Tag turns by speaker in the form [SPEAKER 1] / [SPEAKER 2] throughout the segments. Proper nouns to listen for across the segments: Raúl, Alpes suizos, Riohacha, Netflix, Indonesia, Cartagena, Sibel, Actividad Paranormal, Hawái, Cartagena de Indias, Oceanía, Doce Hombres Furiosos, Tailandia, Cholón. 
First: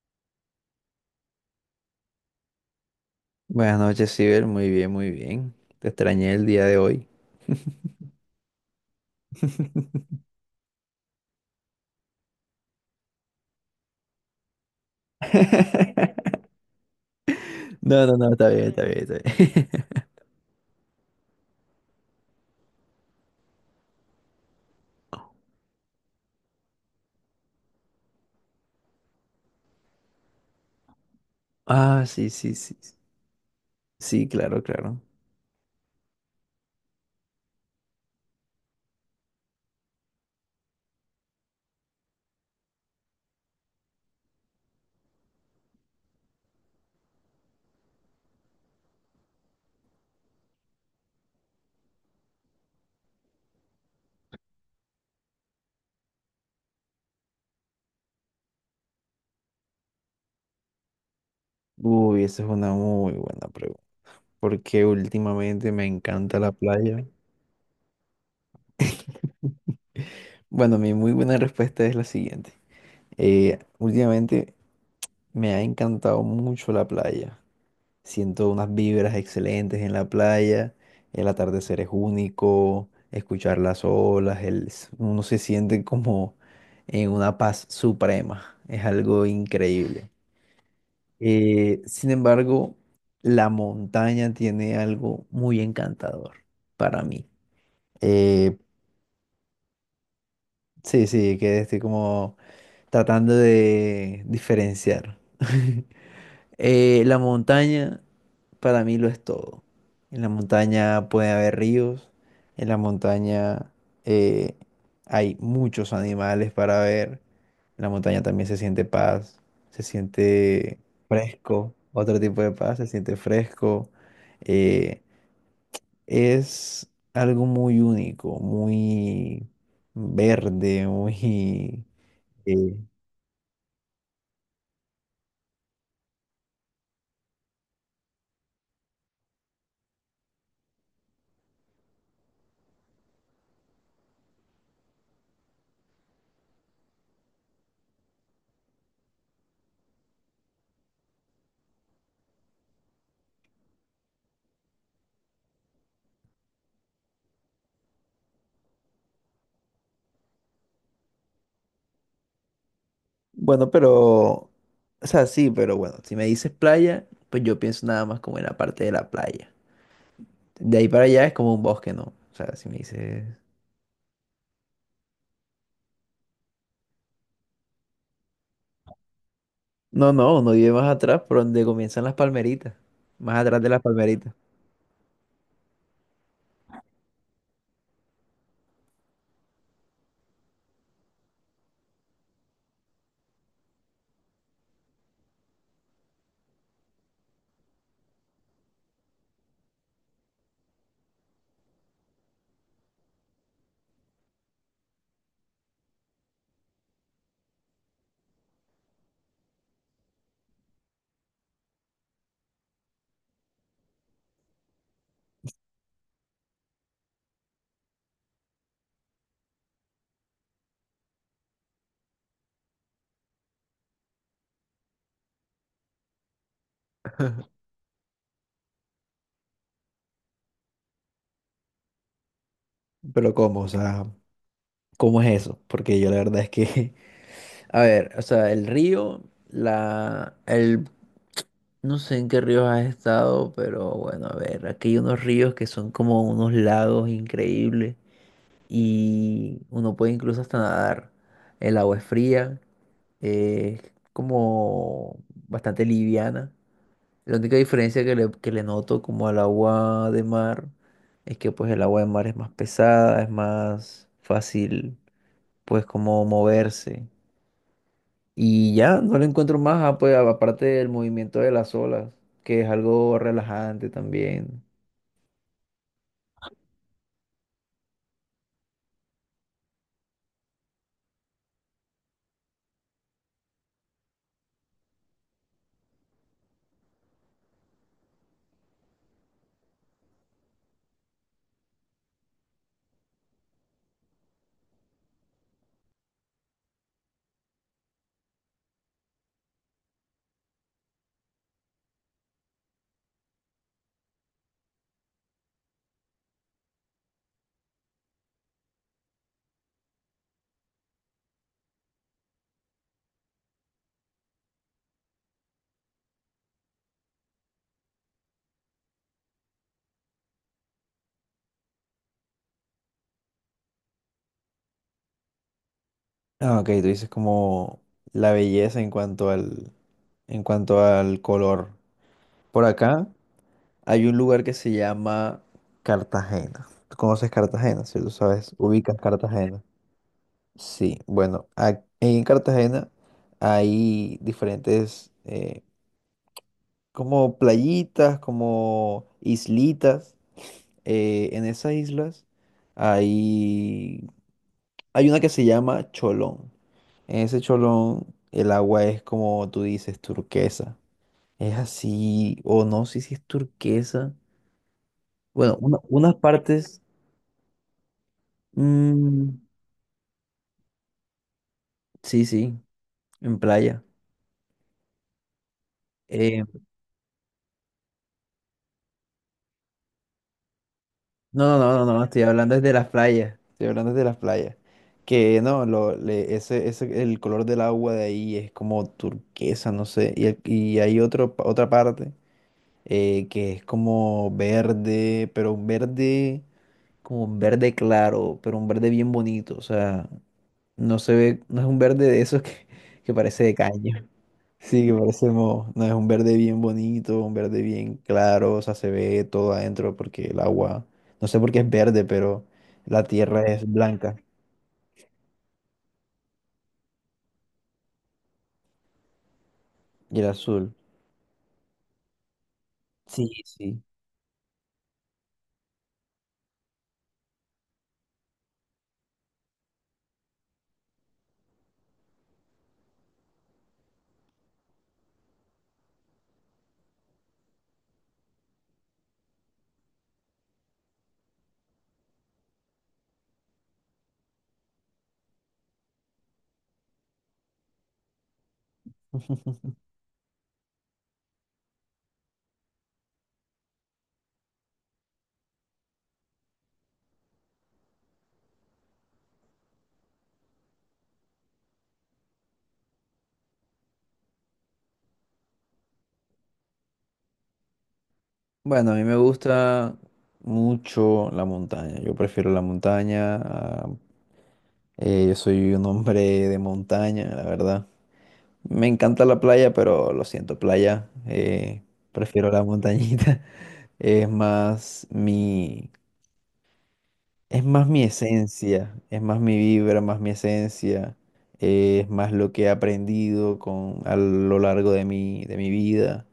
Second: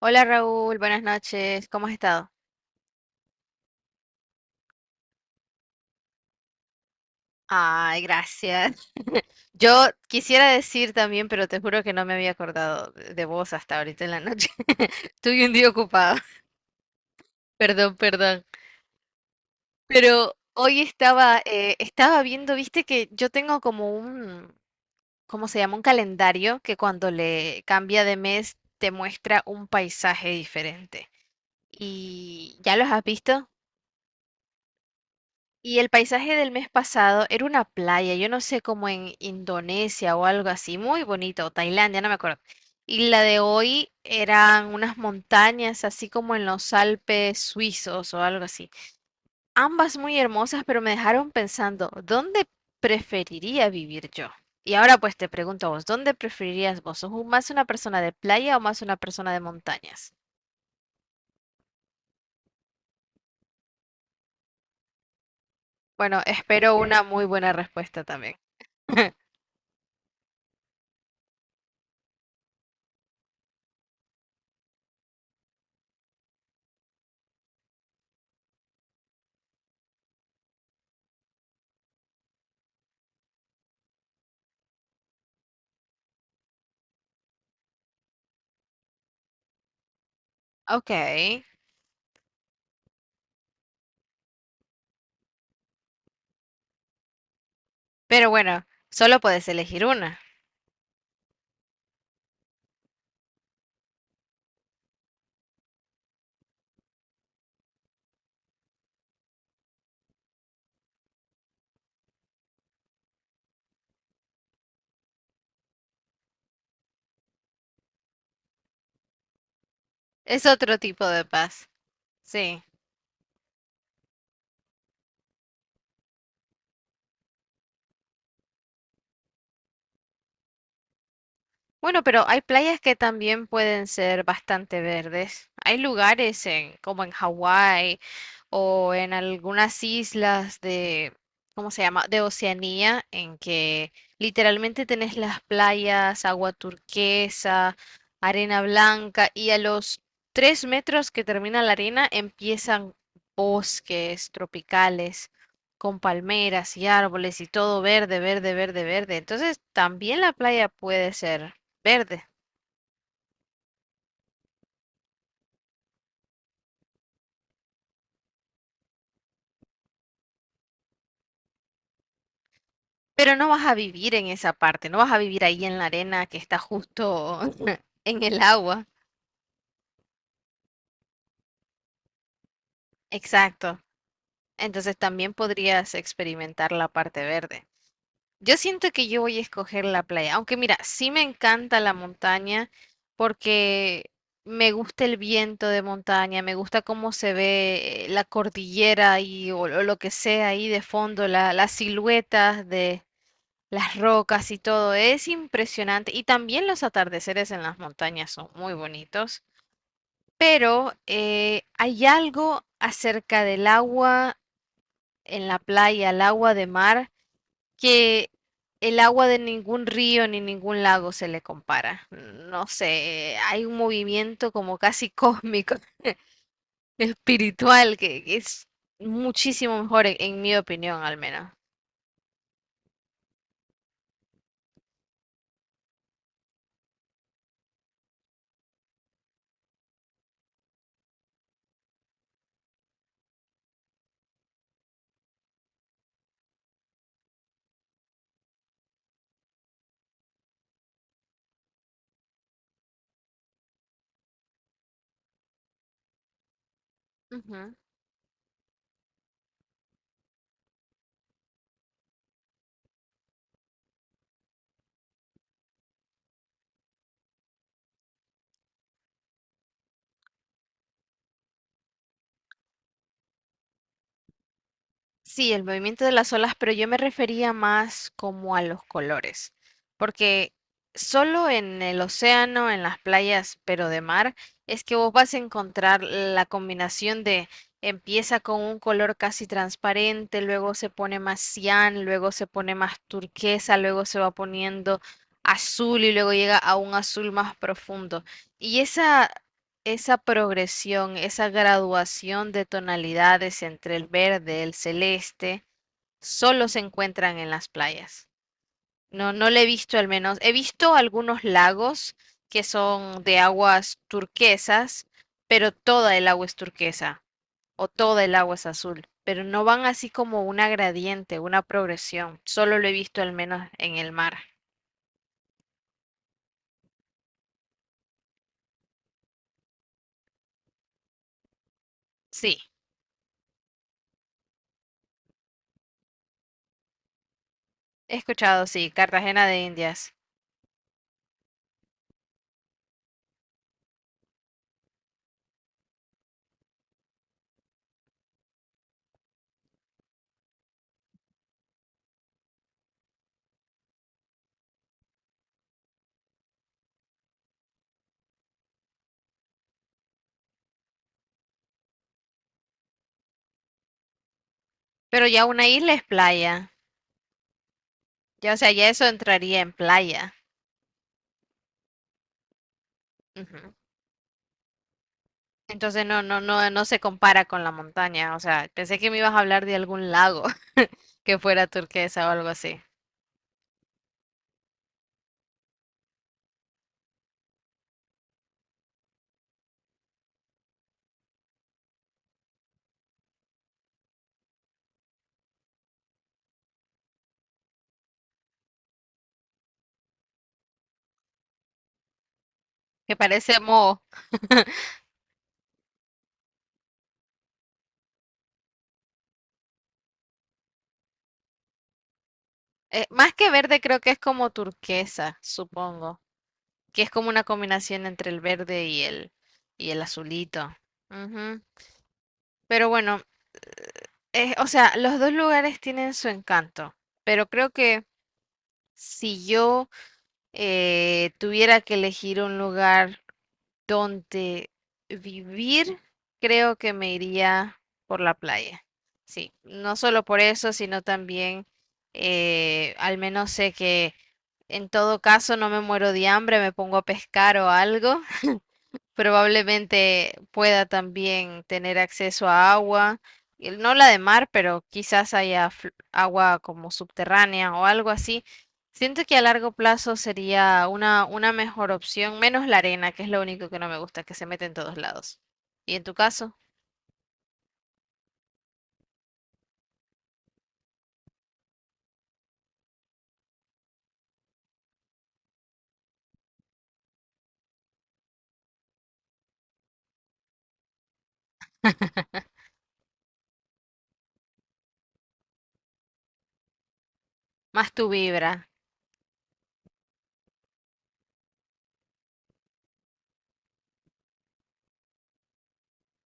[SPEAKER 1] Hola Raúl, buenas noches, ¿cómo has estado?
[SPEAKER 2] Buenas noches, Sibel. Muy bien, muy bien. Te extrañé el día de hoy.
[SPEAKER 1] Ay, gracias. Yo quisiera decir también, pero te juro que no me había acordado de vos hasta ahorita en la noche. Tuve un día ocupado, perdón,
[SPEAKER 2] No,
[SPEAKER 1] perdón.
[SPEAKER 2] está bien, está bien.
[SPEAKER 1] Pero hoy estaba, estaba viendo, viste que yo tengo como un, ¿cómo se llama? Un calendario que cuando le cambia de mes te muestra un paisaje diferente.
[SPEAKER 2] Ah, sí, sí,
[SPEAKER 1] ¿Y
[SPEAKER 2] sí.
[SPEAKER 1] ya los
[SPEAKER 2] Sí.
[SPEAKER 1] has visto?
[SPEAKER 2] Sí, claro.
[SPEAKER 1] Y el paisaje del mes pasado era una playa, yo no sé, como en Indonesia o algo así, muy bonito, o Tailandia, no me acuerdo. Y la de hoy eran unas montañas, así como en los Alpes suizos o algo así. Ambas muy hermosas, pero me dejaron pensando, ¿dónde preferiría vivir yo? Y ahora pues te pregunto a vos, ¿dónde preferirías vos? Más una persona de playa o más una persona de montañas?
[SPEAKER 2] Uy, esa es una muy buena pregunta. Porque últimamente me
[SPEAKER 1] Bueno,
[SPEAKER 2] encanta la
[SPEAKER 1] espero una
[SPEAKER 2] playa.
[SPEAKER 1] muy buena respuesta también.
[SPEAKER 2] Bueno, mi muy buena respuesta es la siguiente. Últimamente me ha encantado mucho la playa. Siento unas vibras excelentes en la playa, el atardecer es único, escuchar las olas, uno se siente como en una paz suprema, es algo increíble.
[SPEAKER 1] Ok.
[SPEAKER 2] Sin embargo, la montaña tiene algo muy encantador para mí.
[SPEAKER 1] Pero
[SPEAKER 2] Eh,
[SPEAKER 1] bueno, solo puedes elegir una.
[SPEAKER 2] sí, que estoy como tratando de diferenciar. La montaña para mí lo es todo. En la montaña puede haber ríos, en la montaña eh, hay muchos animales para ver, en la montaña también se siente paz, se
[SPEAKER 1] Es otro
[SPEAKER 2] siente
[SPEAKER 1] tipo de paz.
[SPEAKER 2] fresco, otro tipo de
[SPEAKER 1] Sí.
[SPEAKER 2] paz, se siente fresco. eh, es algo muy único, muy verde, muy...
[SPEAKER 1] Bueno, pero hay
[SPEAKER 2] eh,
[SPEAKER 1] playas que también pueden ser bastante verdes. Hay lugares en, como en Hawái o en algunas islas de, ¿cómo se llama? De Oceanía, en que literalmente tenés las playas, agua turquesa, arena blanca y a los tres metros que termina la arena empiezan bosques tropicales con palmeras y árboles y todo verde, verde, verde, verde. Entonces también la playa puede ser verde.
[SPEAKER 2] Bueno, pero, o sea, sí, pero bueno, si me dices playa, pues yo pienso nada más como en la parte de la playa. De ahí para allá es como un bosque, ¿no? O sea, si me dices...
[SPEAKER 1] Pero no vas a vivir en esa parte, no vas a vivir ahí en la arena que está justo en el agua.
[SPEAKER 2] No, uno vive más atrás, por donde comienzan las palmeritas. Más atrás de
[SPEAKER 1] Exacto.
[SPEAKER 2] las palmeritas.
[SPEAKER 1] Entonces también podrías experimentar la parte verde. Yo siento que yo voy a escoger la playa, aunque mira, sí me encanta la montaña porque me gusta el viento de montaña, me gusta cómo se ve la cordillera y o lo que sea ahí de fondo, las siluetas de, las rocas y todo, es impresionante. Y también los atardeceres en las montañas son muy bonitos, pero hay algo acerca del agua en la playa, el agua de mar, que el agua de ningún río ni ningún lago se le compara. No sé, hay un movimiento como casi cósmico, espiritual, que es muchísimo mejor, en mi opinión al menos.
[SPEAKER 2] Pero ¿cómo? O sea, ¿cómo es eso? Porque yo la verdad es que, a ver, o sea, el río, la, el, no sé en qué ríos has estado, pero bueno, a ver, aquí hay unos ríos que son como unos lagos increíbles. Y uno puede incluso hasta nadar. El agua es fría, es como bastante liviana. La única
[SPEAKER 1] Ujú.
[SPEAKER 2] diferencia que le noto como al agua de mar es que pues el agua de mar es más pesada, es más fácil pues como moverse. Y ya, no le encuentro más, ah, pues aparte del movimiento de las olas, que es algo relajante también.
[SPEAKER 1] Sí, el movimiento de las olas, pero yo me refería más como a los colores, porque solo en el océano, en las playas, pero de mar, es que vos vas a encontrar la combinación de empieza con un color casi transparente, luego se pone más cian, luego se pone más turquesa, luego se va poniendo azul y luego llega a un azul más profundo. Y esa progresión, esa graduación de tonalidades entre el verde, el celeste, solo se encuentran en las playas. No, no le he visto al menos. He visto algunos lagos que son de aguas turquesas, pero toda el agua es turquesa o toda el agua es azul, pero no van así como una gradiente, una progresión. Solo lo he visto al menos en el mar.
[SPEAKER 2] Ah, ok, tú dices como la belleza en cuanto al color.
[SPEAKER 1] Sí,
[SPEAKER 2] Por acá hay un lugar que se llama Cartagena. ¿Tú conoces Cartagena, cierto?
[SPEAKER 1] he
[SPEAKER 2] ¿Sabes?
[SPEAKER 1] escuchado, sí,
[SPEAKER 2] Ubicas
[SPEAKER 1] Cartagena de
[SPEAKER 2] Cartagena.
[SPEAKER 1] Indias.
[SPEAKER 2] Sí, bueno, en Cartagena hay diferentes como playitas, como islitas. En esas islas hay, hay una que se llama Cholón. En ese Cholón el agua es como tú dices, turquesa. Es así, o no sé si es turquesa.
[SPEAKER 1] Pero ya
[SPEAKER 2] Bueno,
[SPEAKER 1] una isla es
[SPEAKER 2] unas
[SPEAKER 1] playa.
[SPEAKER 2] partes.
[SPEAKER 1] Ya, o sea, ya eso
[SPEAKER 2] Mm,
[SPEAKER 1] entraría en playa.
[SPEAKER 2] sí, en
[SPEAKER 1] Ujú.
[SPEAKER 2] playa.
[SPEAKER 1] Entonces no, no,
[SPEAKER 2] Eh,
[SPEAKER 1] no, no se compara con la montaña. O sea, pensé que me ibas a hablar de algún lago que
[SPEAKER 2] no,
[SPEAKER 1] fuera
[SPEAKER 2] no, no, no, no, estoy
[SPEAKER 1] turquesa o algo
[SPEAKER 2] hablando desde
[SPEAKER 1] así.
[SPEAKER 2] las playas. Estoy hablando desde las playas. Que no, ese, el color del agua de ahí es como turquesa, no sé. Y, y hay otra parte que es como verde, pero como un verde claro, pero un verde bien bonito. O sea, no se ve, no es un verde de esos
[SPEAKER 1] Que
[SPEAKER 2] que parece de
[SPEAKER 1] parece mo,
[SPEAKER 2] caña. Sí, que parece moho. No, es un verde bien bonito, un verde bien claro, o sea, se ve todo adentro porque el agua, no sé por qué es verde, pero la
[SPEAKER 1] más
[SPEAKER 2] tierra
[SPEAKER 1] que
[SPEAKER 2] es
[SPEAKER 1] verde creo que
[SPEAKER 2] blanca
[SPEAKER 1] es como turquesa, supongo. Que es como una combinación entre el verde y el
[SPEAKER 2] y el azul.
[SPEAKER 1] azulito. Ujú. Pero bueno,
[SPEAKER 2] Sí.
[SPEAKER 1] o sea, los dos lugares tienen su encanto. Pero creo que si yo tuviera que elegir un lugar donde vivir, creo que me iría por la playa. Sí, no solo por eso, sino también al menos sé que en todo caso no me muero de hambre, me pongo a pescar o algo. Probablemente pueda también tener acceso a agua, no la de mar, pero quizás haya agua como subterránea o algo así. Siento que a largo plazo sería una mejor opción, menos la arena, que es lo único que no me gusta, que se mete en todos lados. Y en tu caso,
[SPEAKER 2] Bueno, a mí me gusta mucho la montaña. Yo prefiero la montaña. Yo soy un hombre de montaña, la verdad. Me encanta la playa, pero lo siento, playa. Prefiero la montañita. Es más mi, es más
[SPEAKER 1] más
[SPEAKER 2] mi
[SPEAKER 1] tu vibra.
[SPEAKER 2] esencia, es más mi vibra, más mi esencia, es más lo que he aprendido con, a lo largo de de mi vida.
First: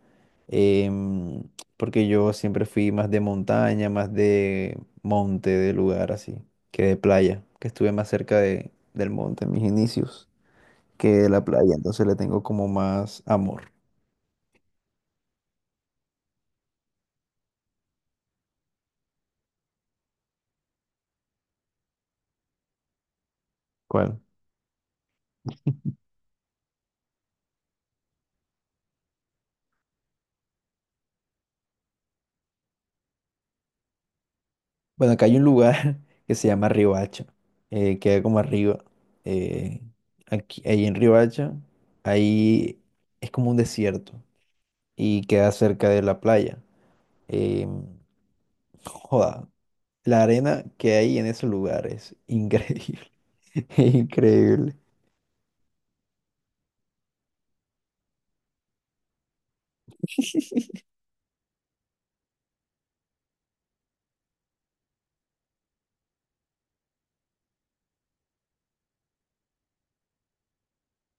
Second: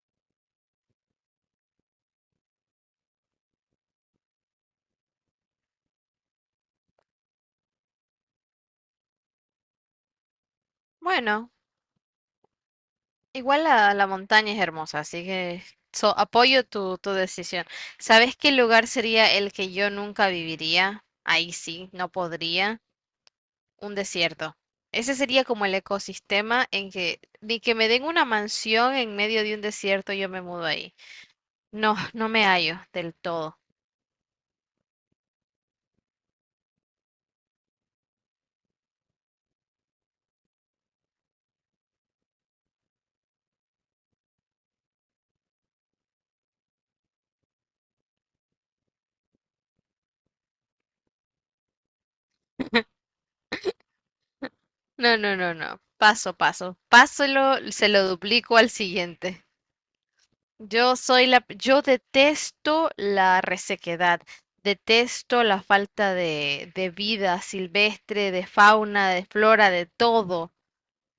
[SPEAKER 2] em, Porque yo siempre fui más de montaña, más de monte, de lugar así, que de playa, que estuve más cerca de, del monte en mis inicios que de la
[SPEAKER 1] Bueno,
[SPEAKER 2] playa, entonces le tengo como más
[SPEAKER 1] igual
[SPEAKER 2] amor.
[SPEAKER 1] la montaña es hermosa, así que apoyo tu decisión. ¿Sabes qué lugar sería el que yo nunca viviría? Ahí sí, no podría. Un
[SPEAKER 2] ¿Cuál?
[SPEAKER 1] desierto. Ese sería como el ecosistema en que ni que me den una mansión en medio de un desierto, yo me mudo ahí. No, no me hallo del todo.
[SPEAKER 2] Bueno, acá hay un lugar que se llama Riohacha, queda como arriba. eh, Ahí en Riohacha, ahí es como un desierto y queda cerca de la playa. Eh, Joda, la arena que hay en ese lugar es increíble, increíble.
[SPEAKER 1] No, no, no, no. Paso, paso. Páselo, se lo duplico al siguiente. Yo detesto la resequedad, detesto la falta de vida silvestre, de fauna, de flora, de todo.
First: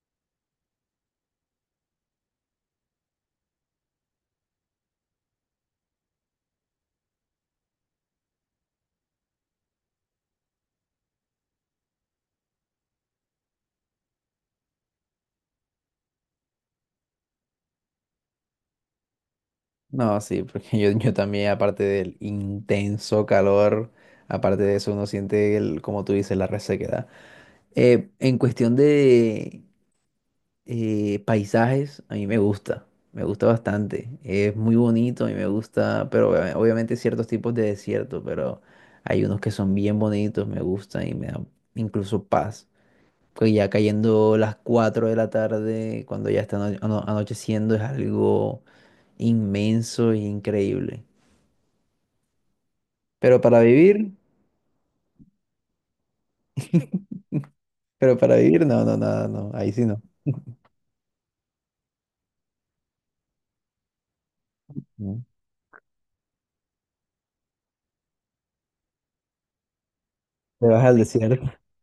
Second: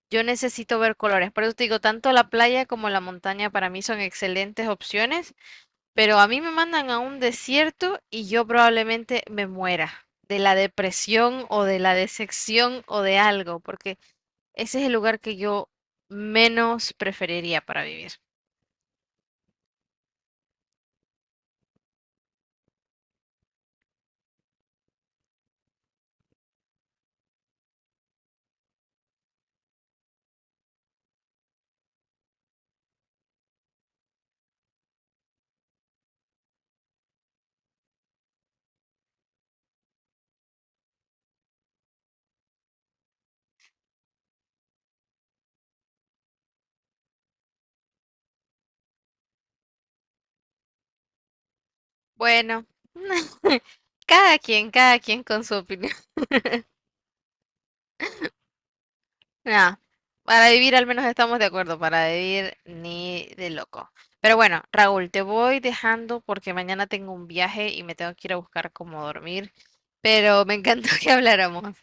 [SPEAKER 1] Yo necesito ver colores. Por eso te digo, tanto la playa como la montaña para mí son excelentes opciones. Pero a mí me mandan a un desierto y yo probablemente me muera de la depresión o de la decepción o de algo, porque ese es el lugar que yo menos preferiría para vivir.
[SPEAKER 2] No, sí, porque yo también, aparte del intenso calor, aparte de eso, uno siente, el, como tú dices, la resequedad. En cuestión de paisajes, a mí me gusta bastante. Es muy bonito, a mí me gusta, pero obviamente ciertos tipos de desierto, pero hay unos que son bien bonitos, me gustan y me dan incluso paz. Pues ya cayendo las 4 de la tarde, cuando ya está anocheciendo, es algo inmenso e increíble.
[SPEAKER 1] Bueno,
[SPEAKER 2] Pero para vivir,
[SPEAKER 1] cada quien con su opinión.
[SPEAKER 2] pero para vivir, no, ahí
[SPEAKER 1] Nah,
[SPEAKER 2] sí no.
[SPEAKER 1] para vivir al menos estamos de acuerdo, para vivir ni de loco. Pero bueno, Raúl, te
[SPEAKER 2] Mm.
[SPEAKER 1] voy dejando porque mañana tengo un viaje y me tengo que ir a buscar cómo dormir, pero me
[SPEAKER 2] Te vas
[SPEAKER 1] encantó
[SPEAKER 2] al
[SPEAKER 1] que
[SPEAKER 2] desierto.
[SPEAKER 1] habláramos.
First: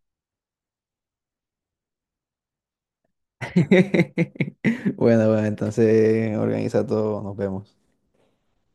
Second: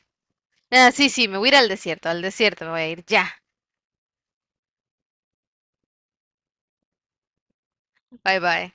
[SPEAKER 1] Ah, sí, sí, me voy a ir al desierto me voy a ir, ya.
[SPEAKER 2] Bueno, bueno, entonces organiza todo, nos vemos.
[SPEAKER 1] Bye bye.